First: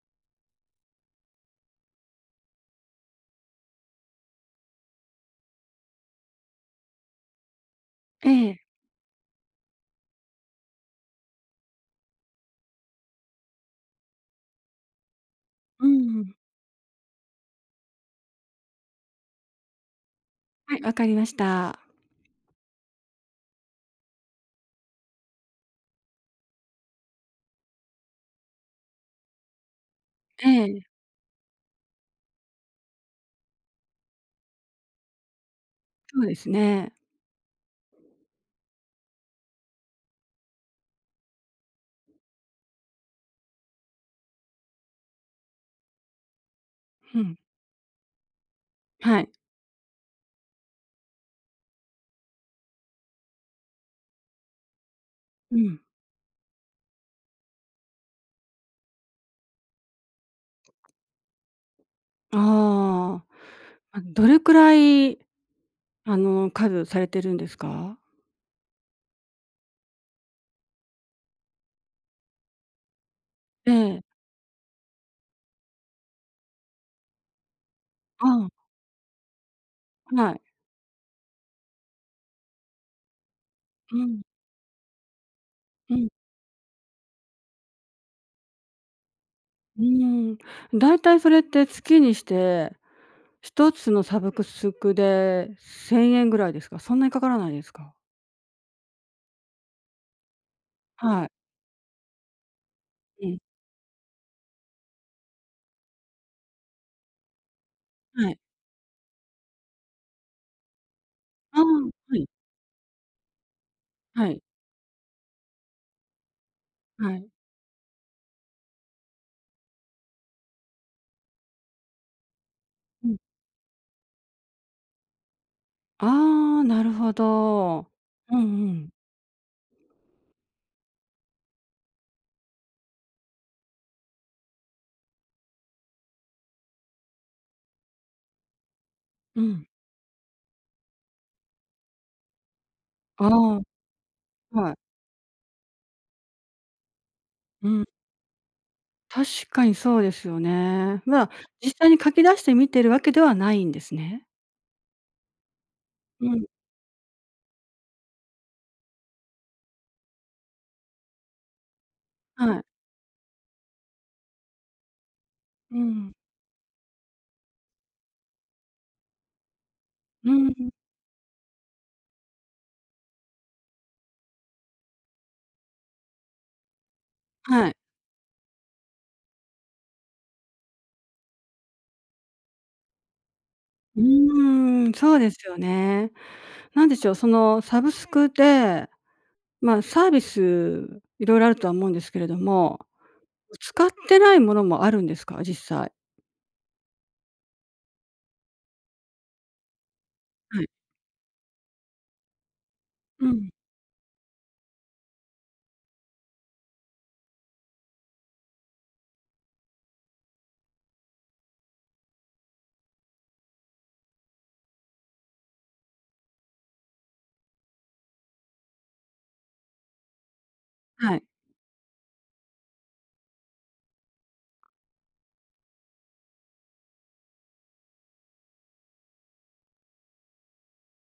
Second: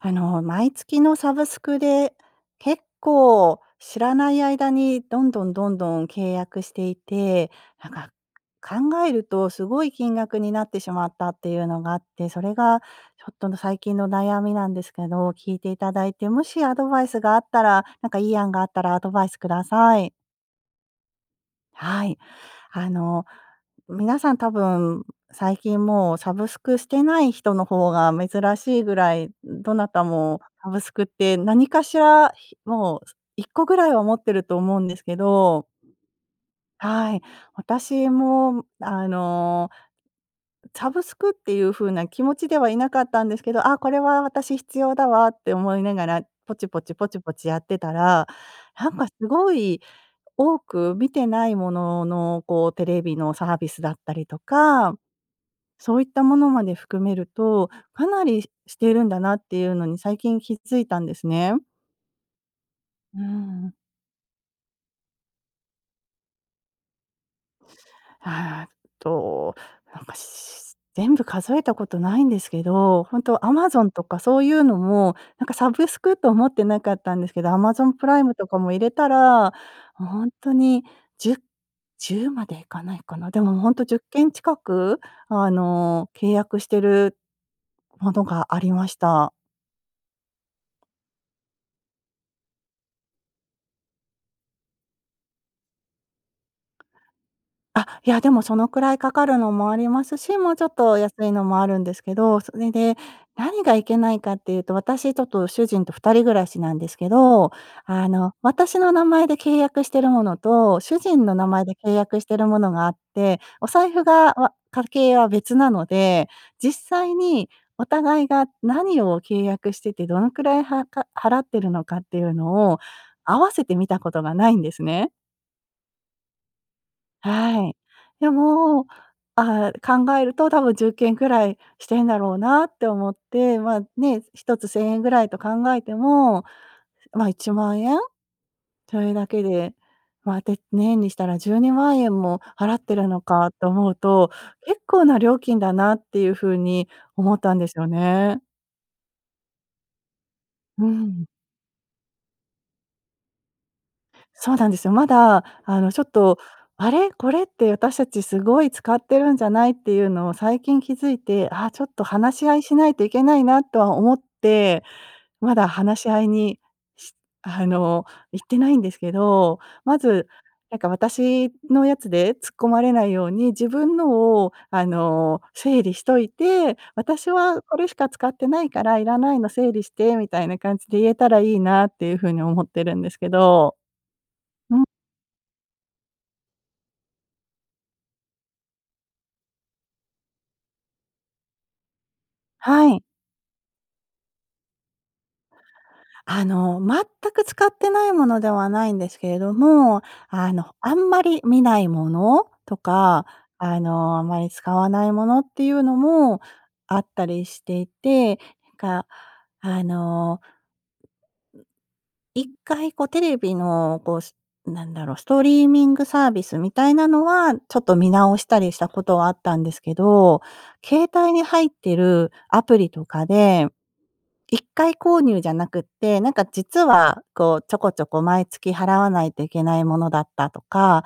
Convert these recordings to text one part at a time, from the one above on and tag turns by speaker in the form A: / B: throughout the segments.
A: あの、毎月のサブスクで結構知らない間にどんどんどんどん契約していて、なんか
B: ええ。
A: 考えるとすごい金額になってしまったっていうのがあって、それがちょっとの最近の悩みなんですけど、聞いてい
B: う
A: た
B: ん
A: だい
B: う
A: て、
B: ん。
A: もしアドバイスがあったらなんかいい案があったらアドバイスください。
B: はい、わかりました。
A: はい。あの、皆さん多分最近もうサブスクしてない人の方が珍しいぐらい、どなたも
B: え
A: サブ
B: え。
A: スクって何かしら、もう1個ぐらいは持ってると思うんですけど。
B: そうですね。
A: はい。私もあのサブスクっていう風な気持ちではいなかったんですけど、「あ、これは私必要だわ」って思いながら、ポチポチポ
B: ふ
A: チポ
B: ん。
A: チやってたら、なんか
B: は
A: す
B: い。
A: ごい多く見てないものの、こう、テレビのサービスだったりとか、
B: うん。
A: そういったものまで含めると、かなりしてるんだなっていうのに最近気づいたんですね。う
B: ああ、
A: ん。
B: あのどれくらい、あの、数されてるんですか？
A: ああ、っと、なんかし全部数えたことないんですけど、ほんと
B: え
A: Amazon
B: え。
A: とかそういうのも、なんかサブスクと思ってなかったんですけど、Amazon プライ
B: う
A: ムと
B: ん。
A: かも入れたら、も、ほん
B: はい。
A: とに10 10までいかないかな。でもほんとじ
B: う
A: ゅっ
B: ん。
A: けん近く、あ
B: うん。
A: の、契約してるものがありました。
B: うーん、だいたいそれって月にして、一つのサブスクで1000円ぐらいですか？そんなにかからないです
A: あ、
B: か？
A: いや、でもそのくらいかかるのもありますし、もうちょっと安
B: はい。
A: いのもあるんですけど、それで、
B: うん。
A: 何がいけないかっていうと、私ちょっと主人と二人暮らしなんですけど、あ
B: は
A: の、
B: い。
A: 私の名前で契約してるものと、主人の名
B: ああ、
A: 前で契
B: は
A: 約
B: い。
A: しているものがあって、お財布
B: は
A: が
B: い。
A: わ家計は別なので、実
B: は
A: 際
B: い。
A: にお互いが何を契約しててどのくらいはか払ってるのかっていうのを
B: うん。
A: 合わせて見たことがないんですね。
B: ああ、なるほ
A: はい。
B: ど。
A: で
B: うんう
A: も、
B: ん。
A: ああ、考えると多分10件くらいしてんだろうなって思って、まあ、ね、1つ1000円ぐらいと考えても、まあ1万円それだ
B: う
A: け
B: ん。
A: で、まあ、て年にしたら12万円も払ってるの
B: あ
A: か
B: あ。
A: と思うと、
B: はい。
A: 結構な料金だなっていうふうに思ったんで
B: う
A: す
B: ん。
A: よね。
B: 確かにそうですよ
A: う
B: ね。な
A: ん。
B: ら、実際に書き出して見ているわけではないんですね。
A: そうなんですよ。まだあのちょっ
B: う
A: と
B: ん。
A: あれ、これって私たちすごい使ってるんじゃないっていうのを最近気づいて、あ、ちょっと話し
B: は
A: 合い
B: い。
A: しないといけないなとは思って、まだ
B: う
A: 話し
B: ん。
A: 合いにしあの、いってないんですけど、まず、
B: うーん。
A: なんか私のやつで突っ込まれないように、自分のをあの、整理しといて、私は
B: はい。
A: これしか使ってないからいらないの整理してみたいな感じで言えたらいいなっていうふうに思ってるんですけど。
B: う
A: うん。
B: ーん、そうですよね。なんでしょう、そのサブスクで、まあ、サービス色々あるとは思うんですけれども、
A: はい。
B: 使ってないものもあるんですか？実際。
A: あの、全く使ってないものではないんですけれども、あ
B: はい。
A: の、あんまり見ないものと
B: う
A: か、
B: ん。
A: あの、あまり使わないものっていうのもあったりしていて、か、あの、1回こうテレビのこう、なんだろう、ストリーミングサービスみたいなのは、ちょっと見直したりしたことはあったんですけど、携
B: はい。
A: 帯に入ってるアプリとかで、1回購入じゃなくって、なんか実はこうちょこちょこ毎月払わないといけないものだったとか、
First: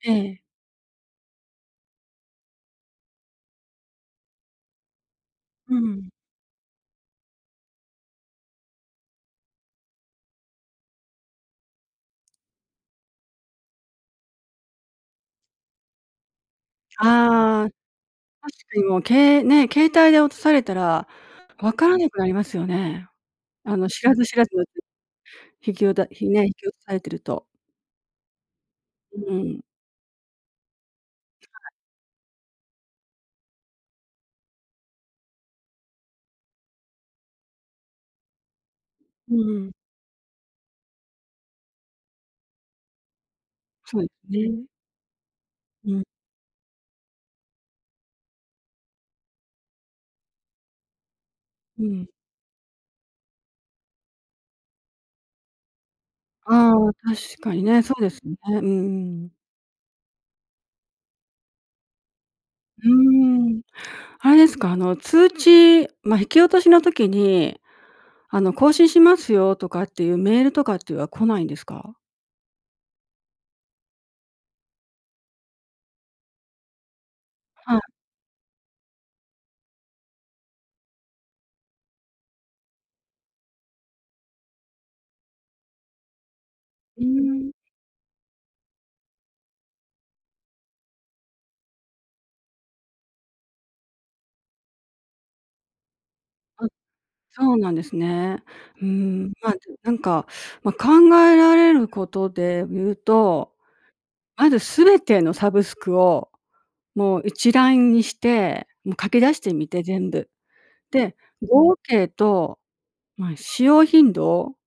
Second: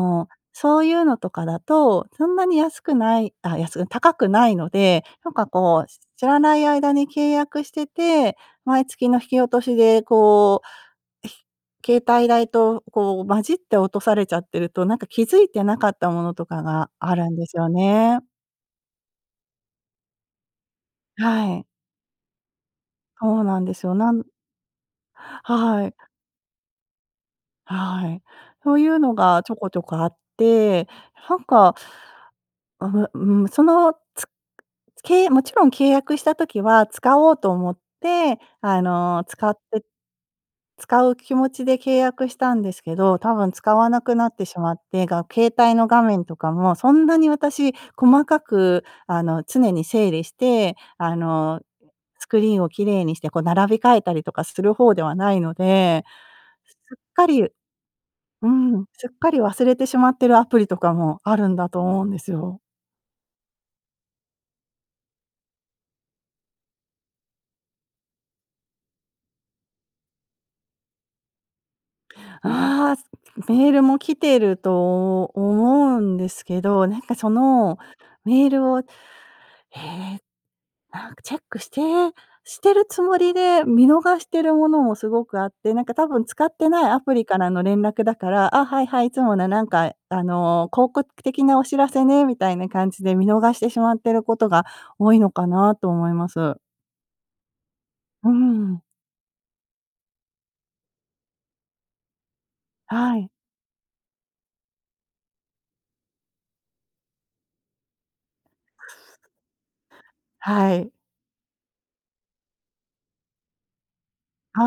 B: え
A: う、
B: え。
A: そういうのとかだと、そんなに安くないあ、安く高くないので、なんか
B: う
A: こう、し
B: ん。
A: 知らない間に契約してて、毎月の引き落としでこう携帯代とこう混じって落とされちゃってると、なんか気づいてなかったものとかがあるんです
B: あ
A: よ
B: あ。
A: ね。
B: 確かにもうけね、携帯で落とされたら
A: はい。
B: 分からなくなりますよね。
A: そうなんで
B: あ
A: す
B: の
A: よ。
B: 知
A: な
B: ら
A: ん
B: ず知らずの。引き
A: は
B: お
A: い。
B: たひね、引き落とされてると。
A: はい。そういうの
B: う
A: がちょ
B: ん。
A: こちょこあって、なん
B: はい。
A: かああ、んん、その、つけもちろん契約した時は使おうと思ってあの、
B: うん
A: 使っ
B: うん。
A: て使う気持ちで契約したんですけど、多分使わ
B: そ
A: な
B: うす
A: くなってし
B: ね。
A: まって、が携帯の
B: う
A: 画
B: ん。
A: 面とかもそんなに私、細かくあの、常に整理して、あの、
B: うん。
A: スクリーンを綺麗にしてこう並び替えたりとかする方ではないので、す
B: ああ、
A: すっか
B: 確
A: り
B: かにね、そうですよね。
A: う
B: うん
A: ん、すっ
B: う
A: か
B: ん。
A: り忘れてしまっているアプリとかもあるんだと思うんですよ。
B: うーん。あれですか？あの通知まあ、引き落としの時に、あの、更新しますよ、とかっていうメールとかっていうは来ないんですか？
A: ああ、メールも来てると思うんですけど、なんか、そ
B: は
A: の
B: い。
A: メールをええ、なんか、チェックしてしてるつもりで見逃しているものもすごくあって、なんか多分使ってないア
B: うー
A: プリから
B: ん。
A: の連絡だから、あ、はいはい、いつもなんかあの、広告的なお知らせね、みたいな感じで見逃してしまっていることが多いのかなと思います。
B: あ、そうなんです
A: う
B: ね。
A: ん。
B: うーん、まあ、でも、なんか、まあ、考えられることで言う
A: はい。
B: と、まず全てのサブスクを、もう一覧にして、もう書き出してみて全部。
A: はい。
B: で、合計とまあ、使用頻度
A: あ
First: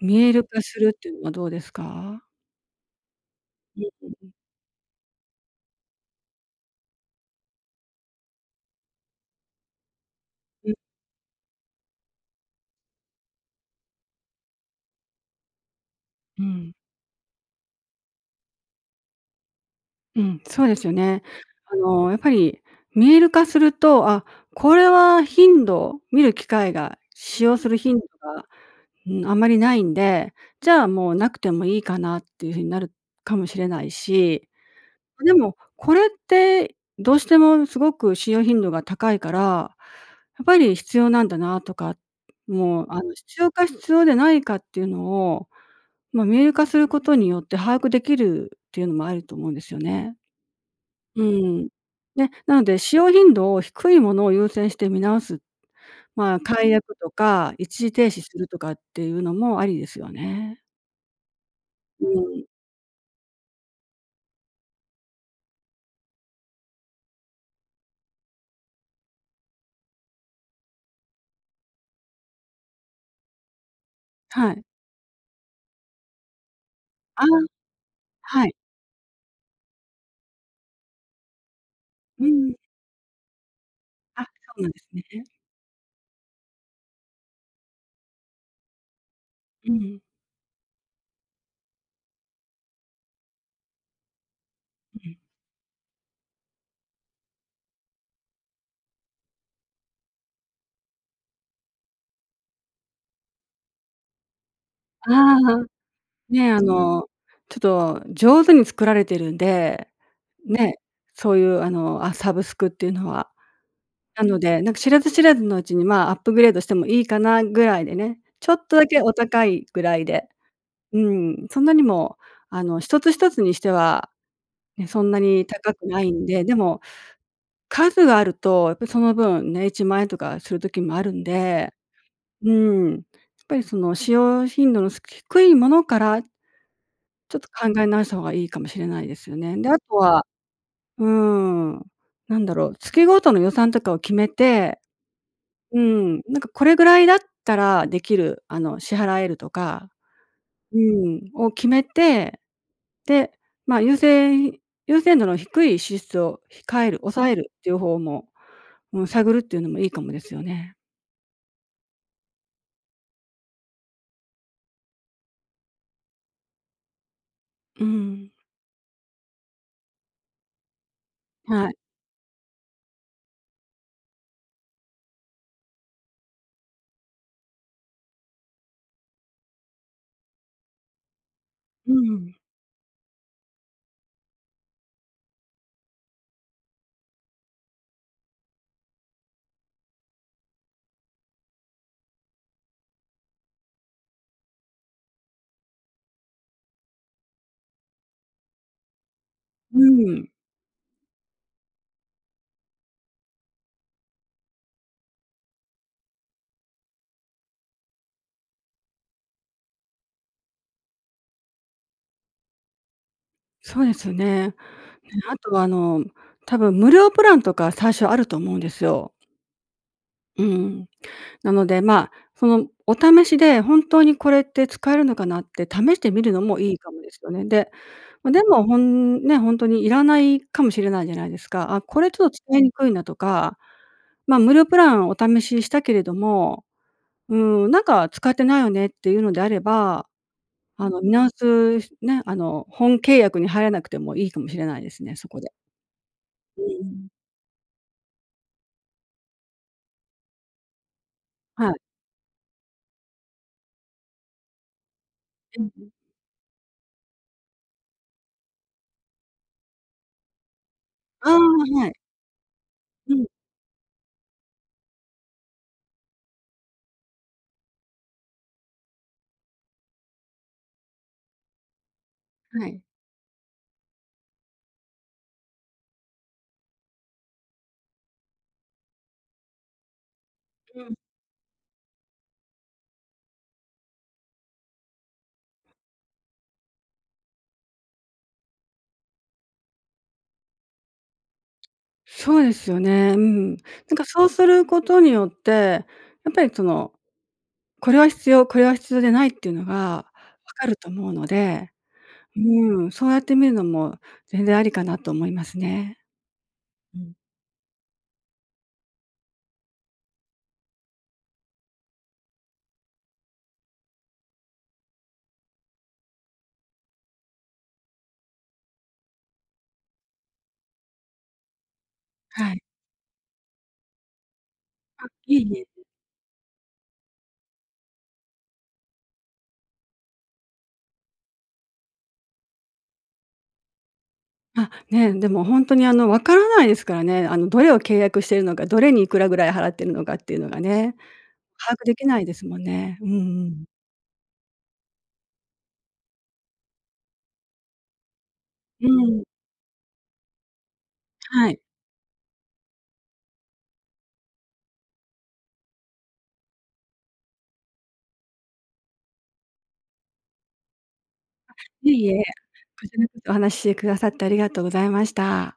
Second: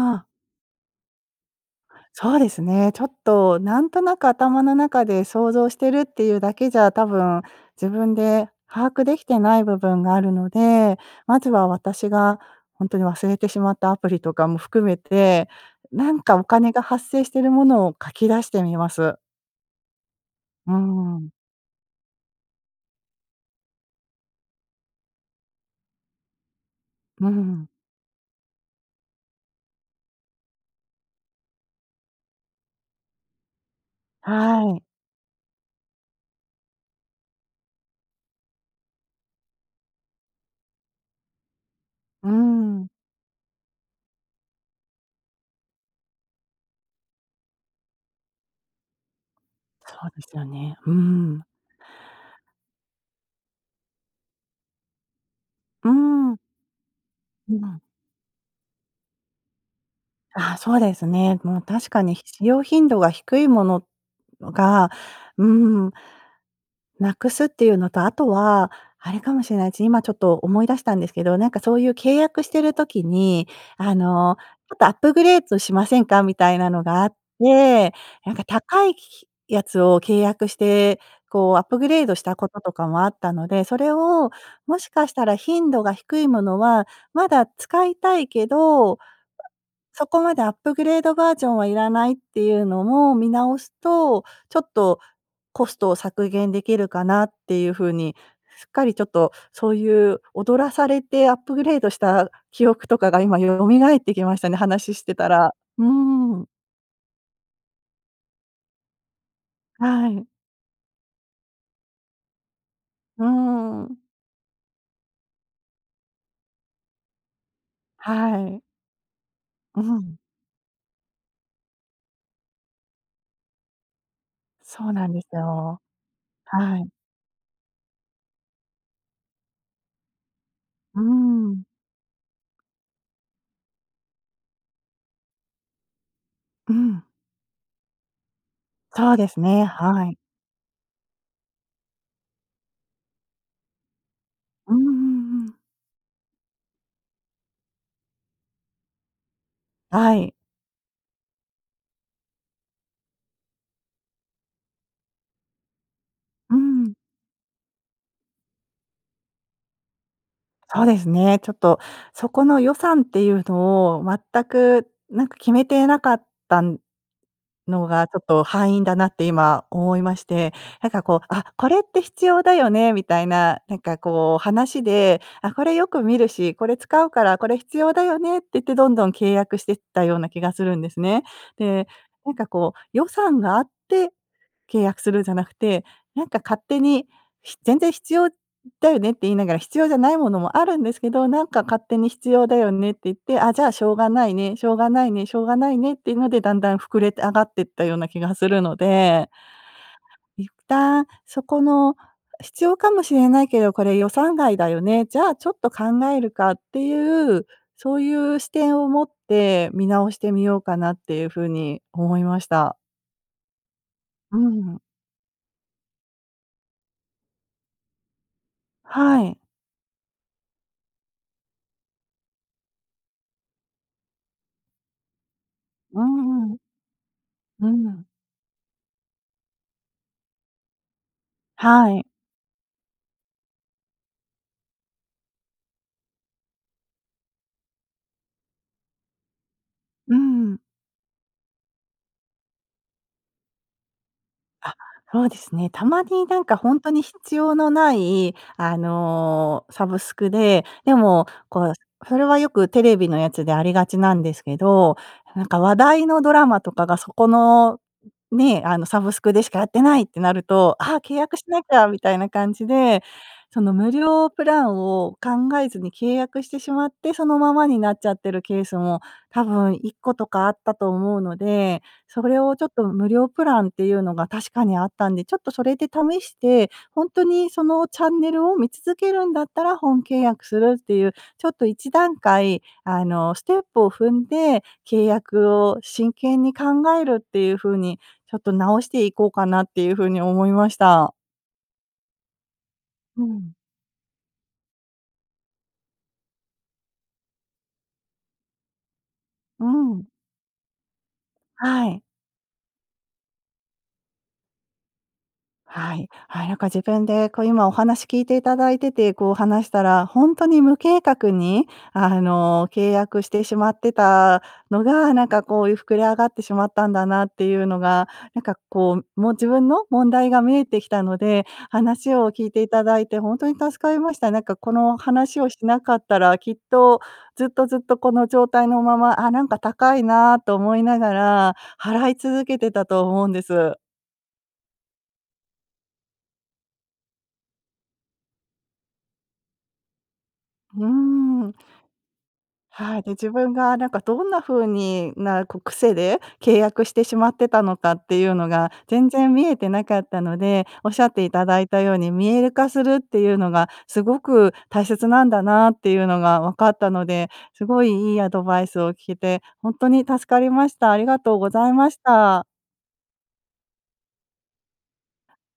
B: 見
A: あ。
B: える化するっていうのはどうですか？
A: そうですね、ちょっとなんと
B: う
A: な
B: ん。
A: く
B: ん。
A: 頭の中で想像しているっていうだけじゃ多分自分で把握できてない部分があるの
B: うん。
A: で、まずは私がほんとに忘れてしまったアプリとかも含めて、なんか
B: う
A: お金
B: ん。
A: が発生しているものを書き出してみます。
B: うん、そう
A: うー
B: ですよね。
A: ん。
B: あの、やっぱり、見える化すると、あ、これは頻度、見る機会が、
A: うふ、ふ
B: 使用す
A: ん。
B: る頻度が、うん、あまりないんで、じゃあもうなくてもいいかなっていう風になるかもしれないし。
A: はい。
B: ま、でも、これって、どうしてもすごく使用頻度が高いから、やっぱり必要なんだなとか、
A: うー
B: も
A: ん。
B: う、あの、必要か必要でないかっていうのを、ま、見える化することによって把握できるっていうのもあると思うんですよ
A: そう
B: ね。
A: ですよね。う
B: う
A: ん。
B: ん。で、なので、使用頻度を低いものを優先して見直す、
A: うー
B: ま
A: ん。
B: あ、解約とか
A: う
B: 一
A: ん。
B: 時停止するとかっていうのもありですよ
A: ああ、
B: ね。
A: そうですね。もう確か
B: う
A: に、使
B: ん。
A: 用頻度が低いもののが、うーん、なくすっていうのと、あとは、あれかもしれないつ。今ちょっと思い出したんですけど、なんか、そういう契約してる時に、「あの、
B: はい。
A: ちょっとアップグレードしませんか？」みたいなのがあっ
B: ああ。
A: て、なんか
B: はい。
A: 高い、ひひやつを契約して、こう、アップグレードし
B: う
A: たこ
B: ん。
A: ととかもあったので、それ
B: あ、そ
A: を、
B: うなんで
A: も
B: す
A: しかした
B: ね。
A: ら頻度が低いものはまだ使いたいけど、
B: うん。
A: そこまでアップグレードバージョンはいらないっていうのも見直すと、ちょっ
B: う
A: と、
B: ん。
A: コストを削減できるかなっていうふうに、すっかりちょっと、そういう、踊らされてアップグレードした記憶とかが今、よ蘇ってきましたね、話し
B: あ
A: てたら。
B: あ。
A: うーん。
B: ね、あの、ちょっと、上手に作られているんで。
A: はい。
B: ね。そういうあの、あ、サブスクっていうの
A: うー
B: は。
A: ん。
B: なので、なんか知らず知らずのうちに、まあアップグレードしてもいいかなぐらいでね、
A: は
B: ちょ
A: い。
B: っとだけお高いぐ
A: う
B: らい
A: ん。
B: で。うん。そんなにも、あの一つ一つにしては、ね、
A: そう
B: そ
A: な
B: ん
A: ん
B: な
A: です
B: に高
A: よ。
B: くないんで、で
A: は
B: も
A: い。
B: 数あるとやっぱりその分ね、1万円とかする時も
A: う
B: あ
A: ー
B: るん
A: ん。
B: で、うん。ぱりその使用頻度のすく低いものから
A: うん。
B: ちょっと考え直した方がいいかもしれない
A: そ
B: で
A: うで
B: すよ
A: す
B: ね。
A: ね。
B: で、あと
A: はい。
B: はうーん。なんだろう、月ごとの予算とかを決め
A: うん
B: て。
A: うんうん。
B: うん、なんか、これぐらいだったらできる、あの、支払えるとか
A: はい。
B: うん、を決めて、で、まあ、優先優先度の低い支出を、
A: う
B: 控え
A: ん。
B: る、抑えるっていうほうも、うん、探るっていうのもいいかもですよね。
A: そうですね。ちょっと、そこの予算っていうのを全く、なんか、決めてなかったん
B: う
A: のがちょっ
B: ん。
A: と敗因だなって今思いまして、なんかこう、「あ、こ
B: はい。
A: れって必要だよね」みたいな、なんかこう、話で、「あ、これよく見るし、これ使うからこれ必要だよね」って言ってどんどん契約してったような気がするんですね。で、
B: う
A: なん
B: ん。
A: かこう、予算があって契約するんじゃなくて、なんか、勝手に、ひ「全然必要だよね」って言いながら必要じゃないものもあるんですけど、なんか、勝手に「必要だよね」って言って、「あ、じゃあしょうがないね」、「しょうがないね」、「しょうがないね」っていうのでだんだん膨れて上がっていったような気がするので
B: うん。
A: 一旦「そこの必要かもしれないけどこれ予算外だよね、じゃあちょっと考えるか」っていう、そういう視点を持って見直してみようかなっていうふうに思いました。
B: そうですよ
A: うー
B: ね。
A: ん。
B: え、あとはあの、多分無料プランとか最初あると思うんですよ。
A: はい。
B: うん。なので、まあ、そのお試しで本当にこれって使えるのかなって試し
A: う
B: てみるの
A: んうん。
B: もいいかもですよね。
A: う
B: で、
A: ん。
B: ま、でもほんね、ほんとにいらないかもしれないじゃないですか。「あ、
A: は
B: こ
A: い。
B: れちょっと使いにくいな」とか、「ま、無料プランお試ししたけれども、うーん、なんか使ってないよね」っていうのであれば、
A: うーん。
B: あの、見直すすね、あの、本契約に入らなくてもいいかもしれ
A: あ、
B: ないですね、
A: そ
B: そ
A: うで
B: こで。
A: すね。たまになんか
B: う
A: ほんとに
B: ん。
A: 必要のないあの、サブスクで、でもこ
B: は
A: う、
B: い。
A: すそれはよくテレビのやつでありがちなんですけど、なん
B: え、
A: か
B: う
A: 話
B: ん。
A: 題のドラマとかがそこの、んね、あのサブスクでしかやってないってなると、「あ、契
B: あ
A: 約
B: あ、
A: しなき
B: は
A: ゃ」
B: い。
A: みたいな感じで、
B: うん。
A: その無料プランを考えずに契約してしまって、そのままになっちゃってるケースも多分1個とかあったと思うので、それをちょ
B: は
A: っ
B: い。
A: と無料プランっていうのが確かにあったんで、ちょっとそれで試して、ほんとにそのチャンネルを見続けるんだったら、本契約す
B: で、
A: るっ
B: う
A: て
B: ん。
A: いう、ちょっと一段階、あの、ステップを踏んで、契約を真剣に考えるっていう風に、ちょっと直していこうかなっていう風に思いました。
B: そうですよね。う
A: う
B: ん。
A: ん。
B: なんかそうすることによって、やっぱりその、これは必要、これは必要でないっていうの
A: うん。
B: が分かると思うので、
A: はい。
B: うん、そうやってみるのも、全然ありかなと思います
A: は
B: ね。
A: い。はい、なんか自
B: う
A: 分
B: ん。
A: でこう今お話聞いていただいてて、こう話したら、ほんとに無計画に、あの、契約してしまってたのが、なんかこういう膨れ上がってしまったんだなっていうのが、なんかこう、もう自分の問題が見えてきたので、話を聞
B: は
A: い
B: い。
A: ていただいてほんとに助かりました。なんかこの
B: あ、いえ
A: 話を
B: い
A: し
B: え。
A: なかったら、きっと、ずっとずっとこの状態のまま、「ああ、なんか高いなあ」と思いながら、払い続けてたと思うんです。
B: あ、ね。でもほんとにあのわからないですからね。あのどれを契約しているのか、どれにいくらぐらい払っているのかっていうのが
A: うー
B: ね、
A: ん。
B: 把握できないですもんね。
A: はい、
B: うん
A: で、
B: う
A: 自分
B: ん。
A: がなんかどんな風にな、こう癖で、契約してしまってたのかっていうのが、
B: う
A: 全
B: ん。
A: 然見えてなかったので、おっしゃっていた
B: はい。
A: だいたように見える化するっていうのが、すごく、大切なんだなあっていうのがわかったので、すごいいいアドバイスを聞けて、ほんとに助かりました。ありがとうご
B: あ、
A: ざいまし
B: いえ。
A: た。
B: こちらこそお話してくださって、ありがとうございました。